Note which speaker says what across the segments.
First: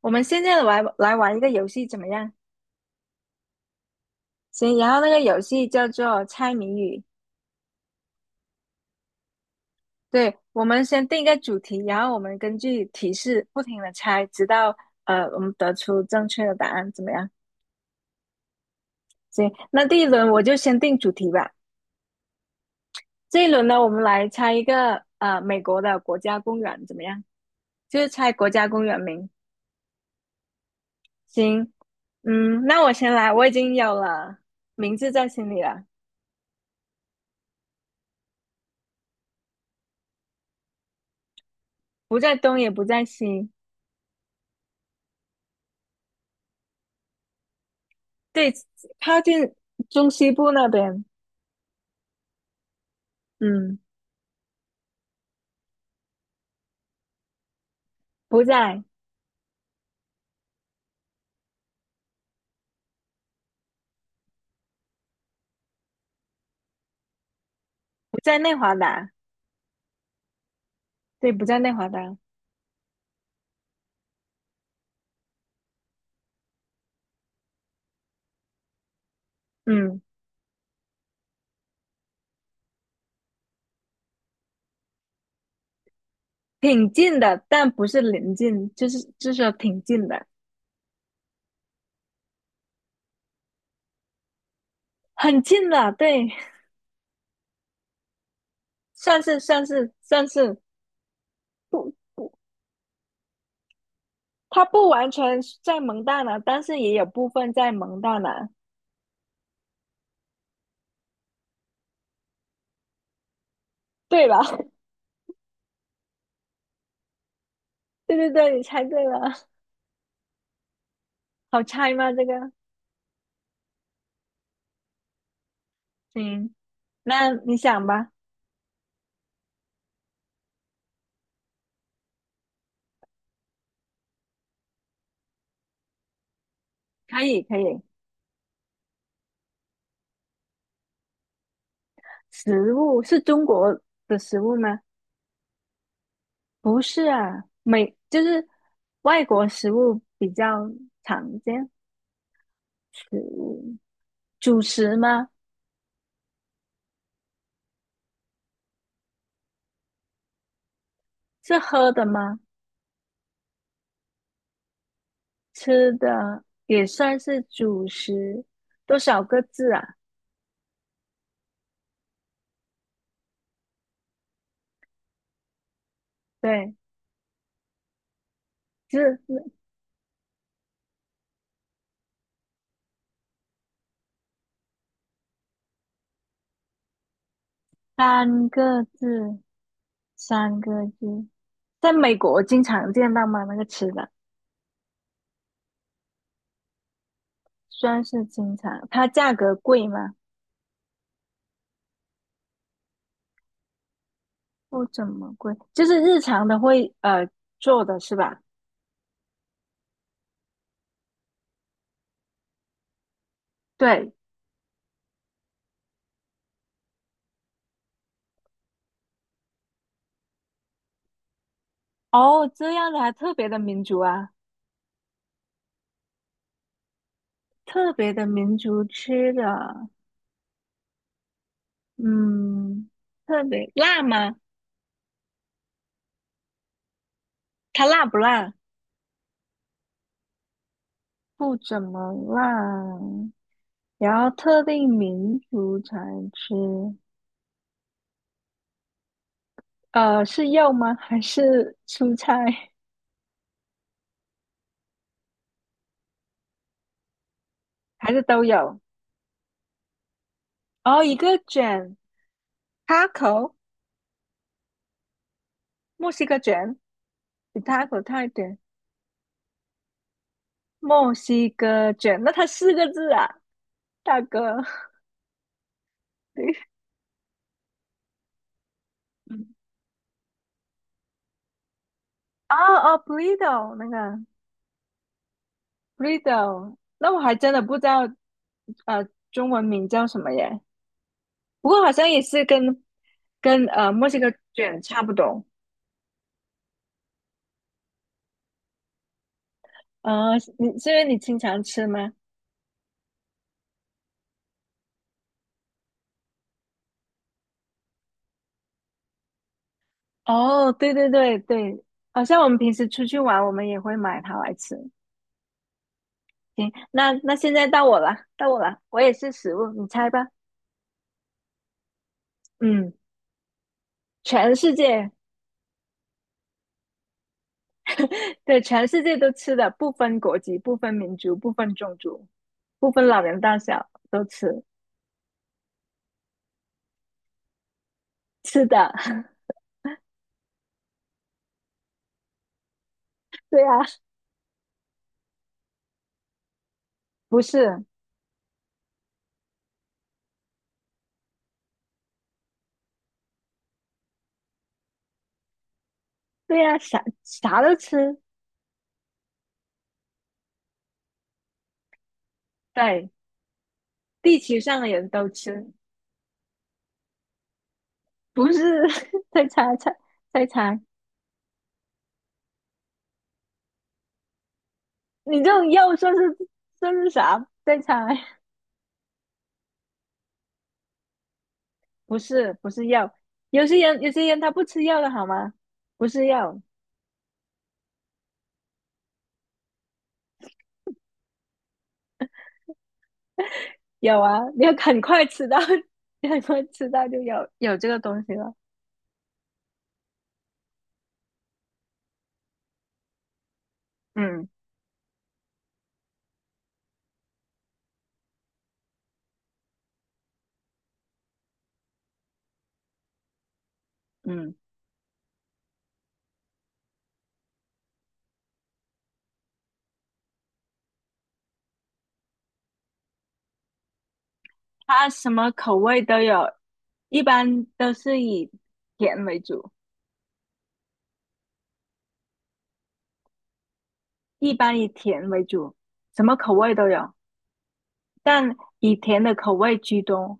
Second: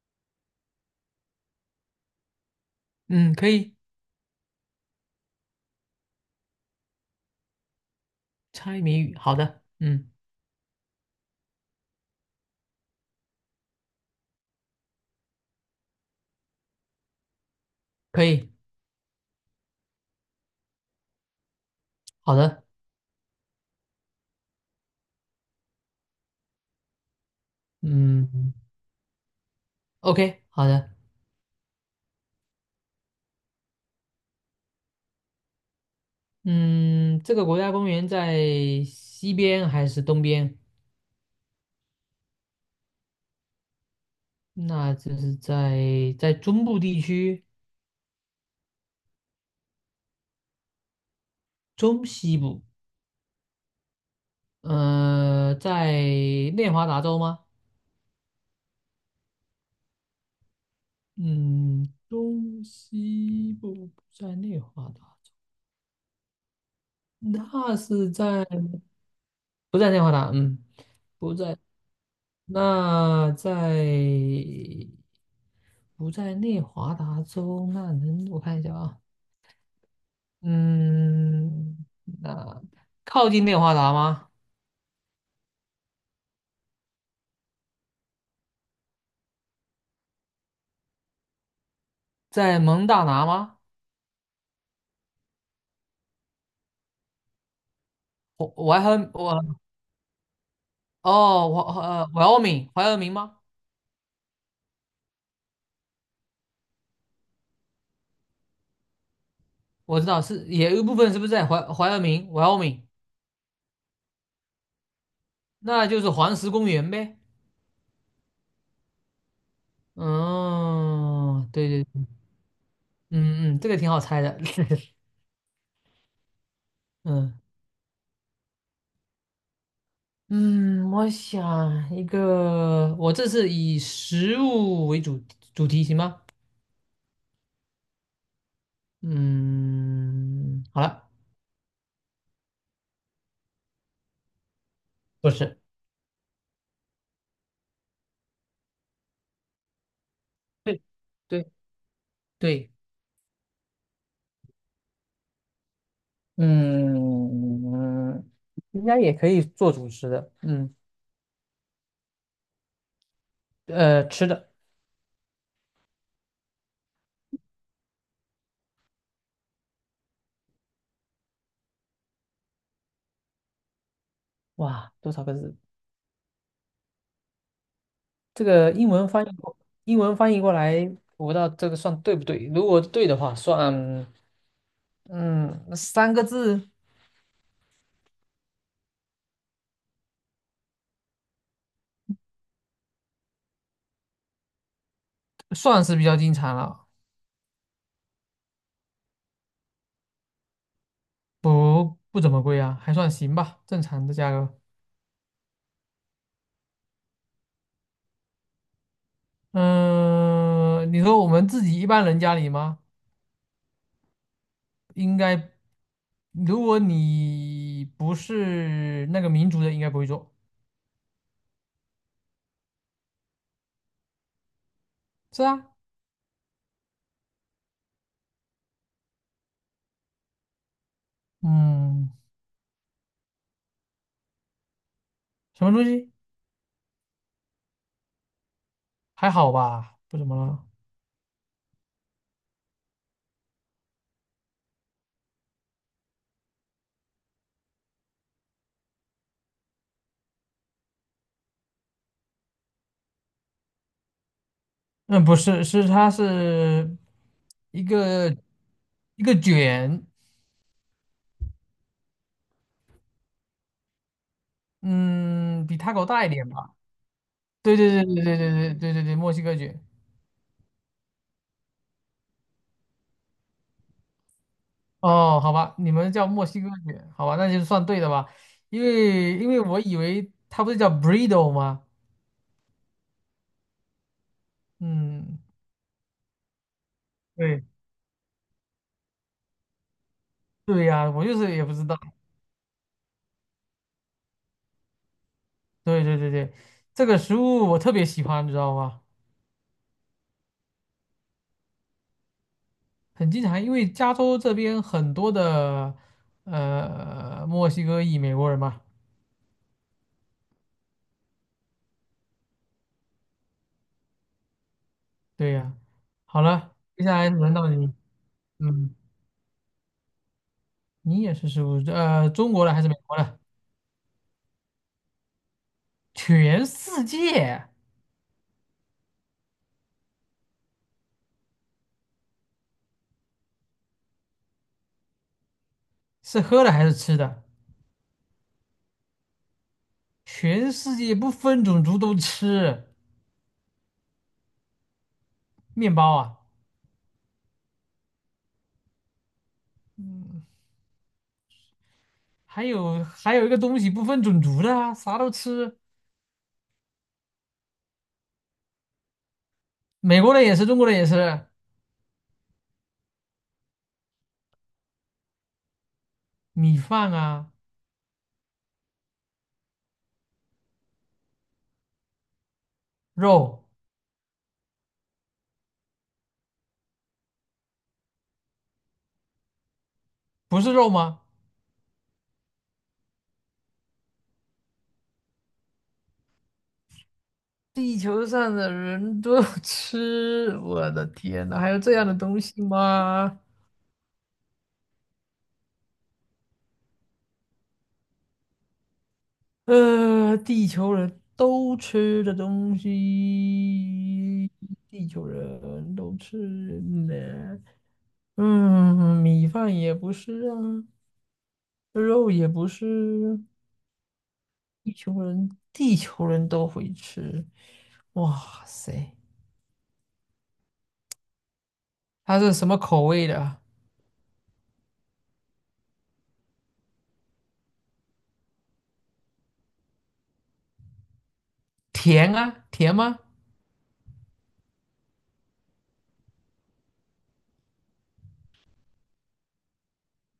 Speaker 1: 我们现在来玩一个游戏怎么样？
Speaker 2: 嗯，可以，
Speaker 1: 行，然后那个游戏叫做猜谜语。
Speaker 2: 猜谜语，好的，嗯，
Speaker 1: 对，我们先定一个主题，然后我们根据提示不停的猜，直到我们得出正确的答案，怎么样？
Speaker 2: 可以，
Speaker 1: 行，那第一轮我就先定主题吧。
Speaker 2: 好的，
Speaker 1: 这一轮呢，我们来猜一个美国的国家公园，怎么样？就是猜国
Speaker 2: 嗯
Speaker 1: 家公园名。
Speaker 2: ，OK，好的，
Speaker 1: 行，嗯，那我先来，我已经有了名字在心里了。
Speaker 2: 嗯，这个国家公园在西边还是东边？
Speaker 1: 不在东也不在西。
Speaker 2: 那就是在中部地区，
Speaker 1: 对，靠近中西部那边。
Speaker 2: 中西部，
Speaker 1: 嗯，
Speaker 2: 在内华达州吗？
Speaker 1: 不在
Speaker 2: 嗯，中西部不在内华达州，那是
Speaker 1: 不在
Speaker 2: 在
Speaker 1: 内华达，
Speaker 2: 不在内华达？嗯，
Speaker 1: 对，
Speaker 2: 不
Speaker 1: 不
Speaker 2: 在，
Speaker 1: 在内华达。
Speaker 2: 那在。不在内华达州，那能我看一下啊，
Speaker 1: 嗯，
Speaker 2: 嗯，那靠近内华达吗？
Speaker 1: 挺近的，但不是临近，就是说挺近的。
Speaker 2: 在蒙大拿吗？
Speaker 1: 很近了，对。
Speaker 2: 我我还 很
Speaker 1: 算
Speaker 2: 我
Speaker 1: 是算是算是
Speaker 2: 哦，
Speaker 1: 不
Speaker 2: 怀
Speaker 1: 不，
Speaker 2: 俄明，怀俄明吗？
Speaker 1: 它不完全是在蒙大拿，但是也有部分在蒙大拿。
Speaker 2: 我知道是也有一部分是不是在怀俄明，怀俄明，
Speaker 1: 对吧？
Speaker 2: 那就是黄石公园呗。
Speaker 1: 对对对，你猜对了。
Speaker 2: 嗯，
Speaker 1: 好
Speaker 2: 对
Speaker 1: 猜
Speaker 2: 对，
Speaker 1: 吗？这个。
Speaker 2: 嗯嗯，这个挺好猜的。
Speaker 1: 嗯，那
Speaker 2: 嗯
Speaker 1: 你想吧。
Speaker 2: 嗯，我想一个，我这是以食物为主题行吗？
Speaker 1: 可以可以。
Speaker 2: 嗯，好了，
Speaker 1: 食物是中国的食物吗？
Speaker 2: 不是，
Speaker 1: 不是啊，美就是外国食物比较
Speaker 2: 对
Speaker 1: 常
Speaker 2: 对
Speaker 1: 见。
Speaker 2: 对，
Speaker 1: 食物主食吗？
Speaker 2: 嗯，应该也可以做主食的，嗯，
Speaker 1: 是喝的吗？
Speaker 2: 呃，吃的，
Speaker 1: 吃的也算是主食。多少个字啊？
Speaker 2: 哇，多少个字？
Speaker 1: 对，
Speaker 2: 这个英文
Speaker 1: 是
Speaker 2: 翻译过，英文翻译过来，我不知道这个算对不对。如果对的话，算，嗯，三个字
Speaker 1: 三个字，三个字。在美国经常见到吗？那个吃的
Speaker 2: 算是比较经常了，
Speaker 1: 算是经常，它价格贵吗？
Speaker 2: 不怎么贵啊，还算行吧，正常的价格。
Speaker 1: 不怎么贵，就是日常的会做的是吧？
Speaker 2: 嗯，你说我们自己一般人家里吗？
Speaker 1: 对。
Speaker 2: 应该如果你不是那个民族的，应该不会做。
Speaker 1: 哦，这样的还特别的民族啊。
Speaker 2: 是啊，
Speaker 1: 特别的民族吃的，
Speaker 2: 嗯，
Speaker 1: 嗯，特别辣吗？
Speaker 2: 什么东西？
Speaker 1: 它辣不辣？
Speaker 2: 还好吧，不怎么了。
Speaker 1: 不怎么辣，然后特定民族才吃。是肉吗？还是蔬菜？
Speaker 2: 嗯，不是，它是一
Speaker 1: 还是
Speaker 2: 个
Speaker 1: 都有？
Speaker 2: 一个卷，
Speaker 1: 哦，一个卷，taco,
Speaker 2: 嗯，比 t 狗
Speaker 1: 墨
Speaker 2: 大
Speaker 1: 西
Speaker 2: 一
Speaker 1: 哥
Speaker 2: 点吧。
Speaker 1: 卷，比
Speaker 2: 对对
Speaker 1: taco
Speaker 2: 对
Speaker 1: 大
Speaker 2: 对
Speaker 1: 一
Speaker 2: 对对
Speaker 1: 点。
Speaker 2: 对对对对，墨西哥卷。
Speaker 1: 墨西哥卷，那它四个字啊，大哥。
Speaker 2: 哦，好吧，你们叫墨西哥卷，好吧，那就算对的吧。因为 我以为它不是叫 b u r r d t o 吗？
Speaker 1: 哦哦，burrito 那个。
Speaker 2: 嗯，
Speaker 1: Riddle,那我还真的
Speaker 2: 对
Speaker 1: 不知道。中文名叫什么耶？
Speaker 2: 对呀，我就是也
Speaker 1: 不
Speaker 2: 不
Speaker 1: 过
Speaker 2: 知
Speaker 1: 好
Speaker 2: 道。
Speaker 1: 像也是跟墨西哥卷差不多。
Speaker 2: 对对对对，这个食物我特别喜欢，你知道吗？
Speaker 1: 呃，你是因为你经常吃吗？
Speaker 2: 很经常，因为加州这边很多的墨西哥裔美国人嘛。
Speaker 1: 哦，对对对对，好像我们平时出去玩，我们也会买它来吃。
Speaker 2: 对呀、好
Speaker 1: 行，
Speaker 2: 了，接
Speaker 1: 那
Speaker 2: 下来
Speaker 1: 那现
Speaker 2: 轮
Speaker 1: 在
Speaker 2: 到
Speaker 1: 到
Speaker 2: 你，
Speaker 1: 我了，到我了，
Speaker 2: 嗯，
Speaker 1: 我也是食物，你猜吧。
Speaker 2: 你也是食物，呃，中国的还是
Speaker 1: 嗯，
Speaker 2: 美国的？
Speaker 1: 全世界。
Speaker 2: 全世界
Speaker 1: 对，全世界都吃的，不分国籍，不分民族，不分种族，不分老人大小，都吃
Speaker 2: 是喝的还是吃的？
Speaker 1: 吃的。
Speaker 2: 全世界不分种族都吃
Speaker 1: 对呀、
Speaker 2: 面包啊，
Speaker 1: 不是。
Speaker 2: 还有还有一个东西不分种族的啊，啥都吃，
Speaker 1: 对呀、啥啥都吃。
Speaker 2: 美国人也是，中国人也是，
Speaker 1: 对，地球上的人都吃。
Speaker 2: 米饭啊，
Speaker 1: 不是。 再猜猜再猜，
Speaker 2: 肉。
Speaker 1: 你这种又说是说是啥？再猜。
Speaker 2: 不是肉吗？
Speaker 1: 不是，不是药。有些人，有些人他不吃药的好吗？不是药。
Speaker 2: 地球上的人都吃，我的天呐，还有这样的东西吗？
Speaker 1: 有啊，你要很快吃到。你很快吃到就有这个东西了。
Speaker 2: 呃，地球人都吃的东
Speaker 1: 嗯
Speaker 2: 西，地球人都吃呢。嗯，米饭也不是啊，肉也不是，
Speaker 1: 嗯，
Speaker 2: 地球人都会吃。哇塞，它是什么口味的啊？
Speaker 1: 它什么口味都有，一般都是以甜为主。
Speaker 2: 甜啊，甜吗？
Speaker 1: 一般以甜为主，什么口味都有，但以甜的口味居多。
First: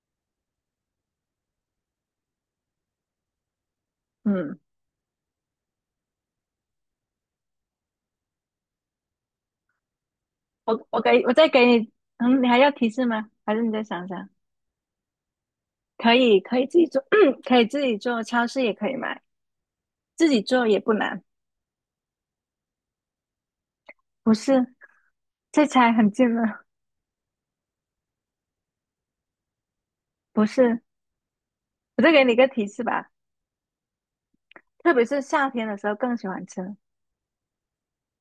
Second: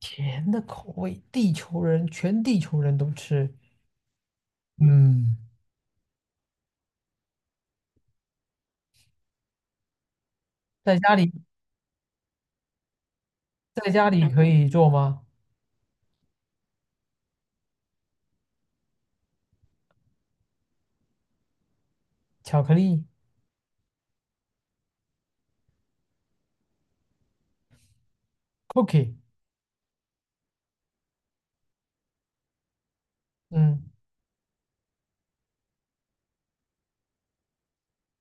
Speaker 2: 甜的口味，地球人全地球人都吃。
Speaker 1: 嗯，
Speaker 2: 嗯，
Speaker 1: 我
Speaker 2: 在
Speaker 1: 我给
Speaker 2: 家
Speaker 1: 我
Speaker 2: 里
Speaker 1: 再给你。嗯，你还要提示吗？还是你再
Speaker 2: 在
Speaker 1: 想
Speaker 2: 家里
Speaker 1: 想？
Speaker 2: 可以做吗？
Speaker 1: 可以，可以自己做。可以自己做，超市也可以买，自己做也不难。
Speaker 2: 巧克力
Speaker 1: 不是，这猜很近了。
Speaker 2: cookie。
Speaker 1: 不是，我再给你一个提示吧，
Speaker 2: 嗯，
Speaker 1: 特别是夏天的时候更喜欢吃。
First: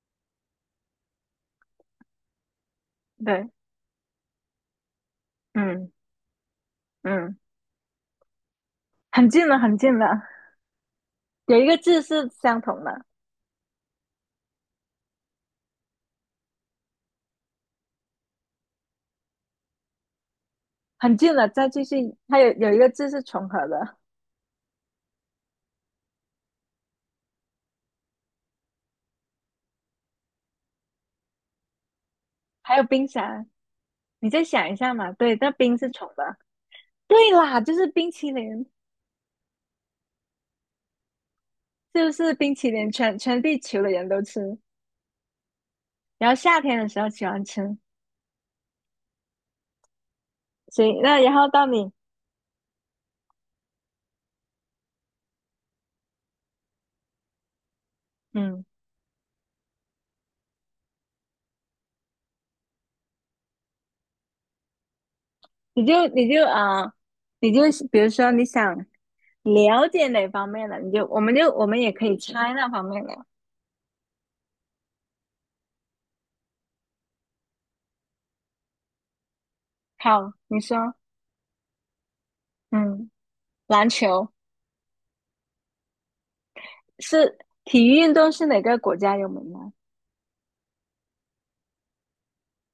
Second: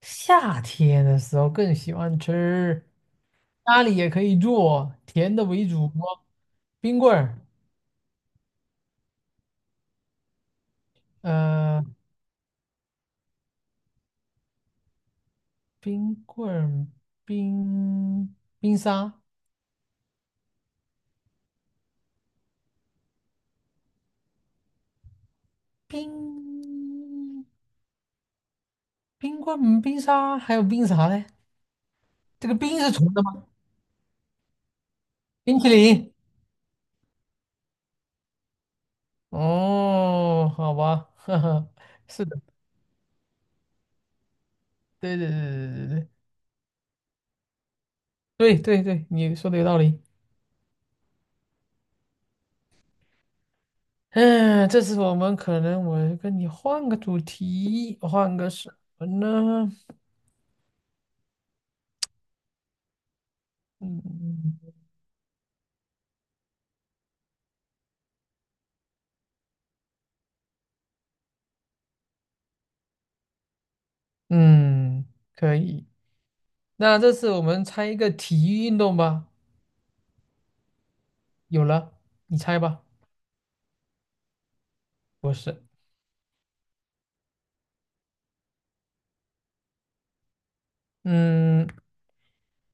Speaker 2: 夏天的时候更喜欢吃，
Speaker 1: 对。
Speaker 2: 家里也可以做甜的为主
Speaker 1: 嗯
Speaker 2: 哦，冰棍
Speaker 1: 嗯，
Speaker 2: 儿，
Speaker 1: 很近了，很近了，有一个
Speaker 2: 呃，
Speaker 1: 字是相同的。
Speaker 2: 冰棍儿，冰冰沙，
Speaker 1: 很近了。再继续，它有一个字是重合的。
Speaker 2: 冰冰棍儿，嗯冰沙，还有冰啥嘞？这个
Speaker 1: 还
Speaker 2: 冰
Speaker 1: 有
Speaker 2: 是
Speaker 1: 冰
Speaker 2: 纯的吗？
Speaker 1: 沙，你再想一下嘛。对，那
Speaker 2: 冰淇
Speaker 1: 冰是虫
Speaker 2: 淋。
Speaker 1: 的。对啦，就是冰淇淋，
Speaker 2: 哦，好吧，哈哈，
Speaker 1: 就
Speaker 2: 是
Speaker 1: 是
Speaker 2: 的，
Speaker 1: 冰淇淋全，全地球的人都吃。
Speaker 2: 对对对对
Speaker 1: 然后夏天的时候喜欢吃。
Speaker 2: 对对对对对，你说的有道理。
Speaker 1: 行，那然后到你。
Speaker 2: 嗯，这次我们可能我跟你换个主题，换个
Speaker 1: 嗯，
Speaker 2: 什么呢？嗯
Speaker 1: 你就你就啊、呃你就比如说你想了解哪方面的，你就我们就我们也可以猜那方面的。
Speaker 2: 嗯，可以。那这次我们猜一个体育运动吧。
Speaker 1: 好，你说。
Speaker 2: 有了，你猜吧。
Speaker 1: 嗯，篮球
Speaker 2: 不是，
Speaker 1: 是体育运动是哪个国家有名呢？
Speaker 2: 嗯，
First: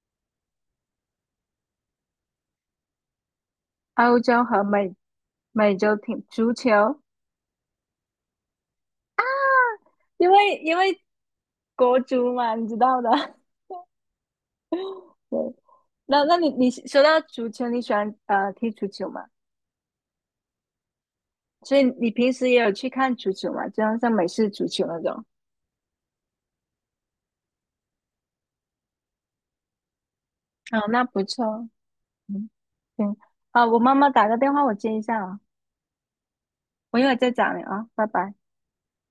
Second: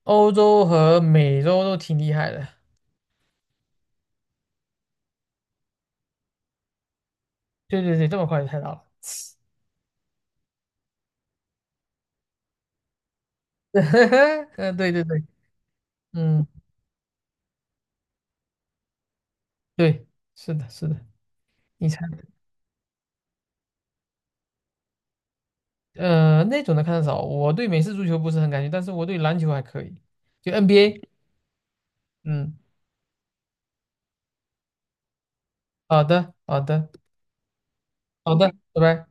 Speaker 2: 欧洲和美洲都挺厉害的。
Speaker 1: 欧洲和美洲挺足球。
Speaker 2: 对对对，这么快就猜到了。
Speaker 1: 因为国足嘛，你知道的。
Speaker 2: 嗯，对对对，
Speaker 1: 对，那那
Speaker 2: 嗯，
Speaker 1: 你你说到足球，你喜欢踢足球吗？
Speaker 2: 对，是的，是的。
Speaker 1: 所以
Speaker 2: 你猜，
Speaker 1: 你平时也有去看足球嘛？就像美式足球那种。
Speaker 2: 呃那种的看的少，我对美式足球不是很感兴趣，但是我对篮球还可以，就
Speaker 1: 哦，
Speaker 2: NBA。
Speaker 1: 那不错。嗯，
Speaker 2: 嗯，
Speaker 1: 行啊，我妈妈打个电话，我接一下啊，
Speaker 2: 好的，好的，
Speaker 1: 我一会儿再找你啊，拜拜。
Speaker 2: 好的，拜拜。